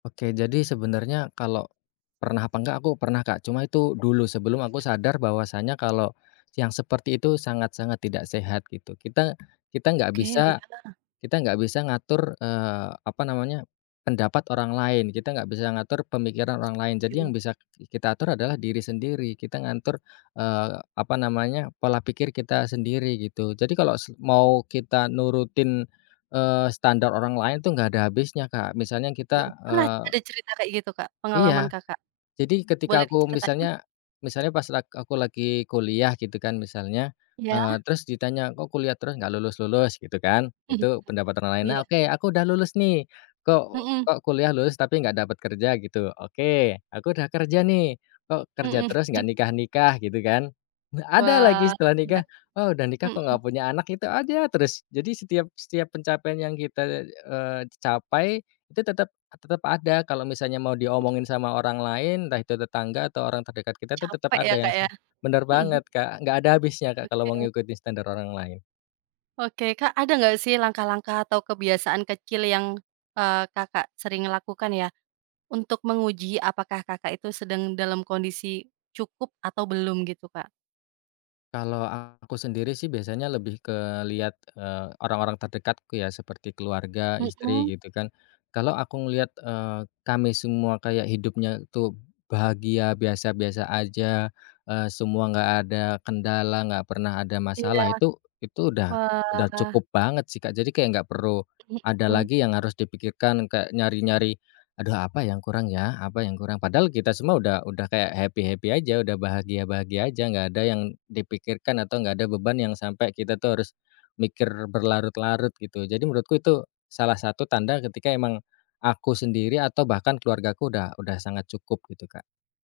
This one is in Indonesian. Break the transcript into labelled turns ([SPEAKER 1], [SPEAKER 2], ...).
[SPEAKER 1] Oke, jadi sebenarnya kalau, pernah apa enggak, aku pernah, Kak. Cuma itu dulu sebelum aku sadar bahwasanya kalau yang seperti itu sangat-sangat tidak sehat gitu, kita, kita enggak
[SPEAKER 2] Oke,
[SPEAKER 1] bisa
[SPEAKER 2] iya.
[SPEAKER 1] kita enggak bisa ngatur, eee, apa namanya, pendapat orang lain, kita enggak bisa ngatur pemikiran orang lain. Jadi yang
[SPEAKER 2] Setuju.
[SPEAKER 1] bisa kita atur adalah diri sendiri kita ngatur, eee, apa namanya, pola pikir kita sendiri gitu. Jadi kalau se mau kita nurutin, eee, standar orang lain tuh nggak ada habisnya, Kak, misalnya kita,
[SPEAKER 2] Mhm, pernah ada
[SPEAKER 1] eee
[SPEAKER 2] cerita kayak gitu, Kak? Pengalaman
[SPEAKER 1] Iya,
[SPEAKER 2] Kakak,
[SPEAKER 1] jadi ketika
[SPEAKER 2] boleh
[SPEAKER 1] aku
[SPEAKER 2] diceritain?
[SPEAKER 1] misalnya misalnya pas lag aku lagi kuliah gitu kan misalnya, eee,
[SPEAKER 2] Iya.
[SPEAKER 1] terus ditanya, "Kok kuliah terus nggak lulus-lulus?" Gitu kan. Itu pendapat orang lain nah,
[SPEAKER 2] Iya.
[SPEAKER 1] oke aku udah lulus nih, "kok
[SPEAKER 2] Mhm.
[SPEAKER 1] kok kuliah lulus tapi nggak dapet kerja?" Gitu, oke aku udah kerja nih, "kok kerja
[SPEAKER 2] Mhm,
[SPEAKER 1] terus
[SPEAKER 2] hmm.
[SPEAKER 1] nggak nikah-nikah?" Gitu kan, ada lagi
[SPEAKER 2] Wah,
[SPEAKER 1] setelah
[SPEAKER 2] iya.
[SPEAKER 1] nikah, "Oh, udah nikah kok
[SPEAKER 2] Mhm.
[SPEAKER 1] nggak punya anak?" Gitu aja terus. Jadi setiap setiap pencapaian yang kita, eee, capai itu tetep tetep ada kalau misalnya mau diomongin
[SPEAKER 2] Mhm.
[SPEAKER 1] sama orang lain, entah itu tetangga atau orang terdekat kita itu tetap
[SPEAKER 2] Capek ya,
[SPEAKER 1] ada yang
[SPEAKER 2] Kak,
[SPEAKER 1] se
[SPEAKER 2] ya,
[SPEAKER 1] benar
[SPEAKER 2] mhm.
[SPEAKER 1] banget, Kak, nggak ada habisnya, Kak, kalau mau
[SPEAKER 2] Oke.
[SPEAKER 1] ngikutin standar orang lain.
[SPEAKER 2] Oke, Kak, ada nggak sih langkah-langkah atau kebiasaan kecil yang, eee, Kakak sering lakukan ya, untuk menguji apakah Kakak itu sedang dalam kondisi, cukup atau belum gitu, Kak?
[SPEAKER 1] Kalau aku sendiri sih biasanya lebih ke lihat, eee, orang-orang terdekatku ya seperti keluarga, istri
[SPEAKER 2] Mhm.
[SPEAKER 1] gitu kan. Kalau aku ngelihat, eee, kami semua kayak hidupnya tuh bahagia, biasa-biasa aja, eee, semua nggak ada kendala, nggak pernah ada
[SPEAKER 2] Iya,
[SPEAKER 1] masalah, itu itu udah udah
[SPEAKER 2] wah.
[SPEAKER 1] cukup banget sih, Kak. Jadi kayak nggak perlu, ada
[SPEAKER 2] Mhm.
[SPEAKER 1] lagi yang harus dipikirkan kayak nyari-nyari, "Aduh apa yang kurang ya? Apa yang kurang?" Padahal kita semua udah udah kayak happy-happy aja, udah bahagia-bahagia aja, nggak ada yang dipikirkan atau nggak ada beban yang sampai kita tuh harus, mikir berlarut-larut gitu. Jadi menurutku itu, salah satu tanda ketika emang, aku sendiri atau bahkan keluargaku udah udah sangat cukup gitu, Kak.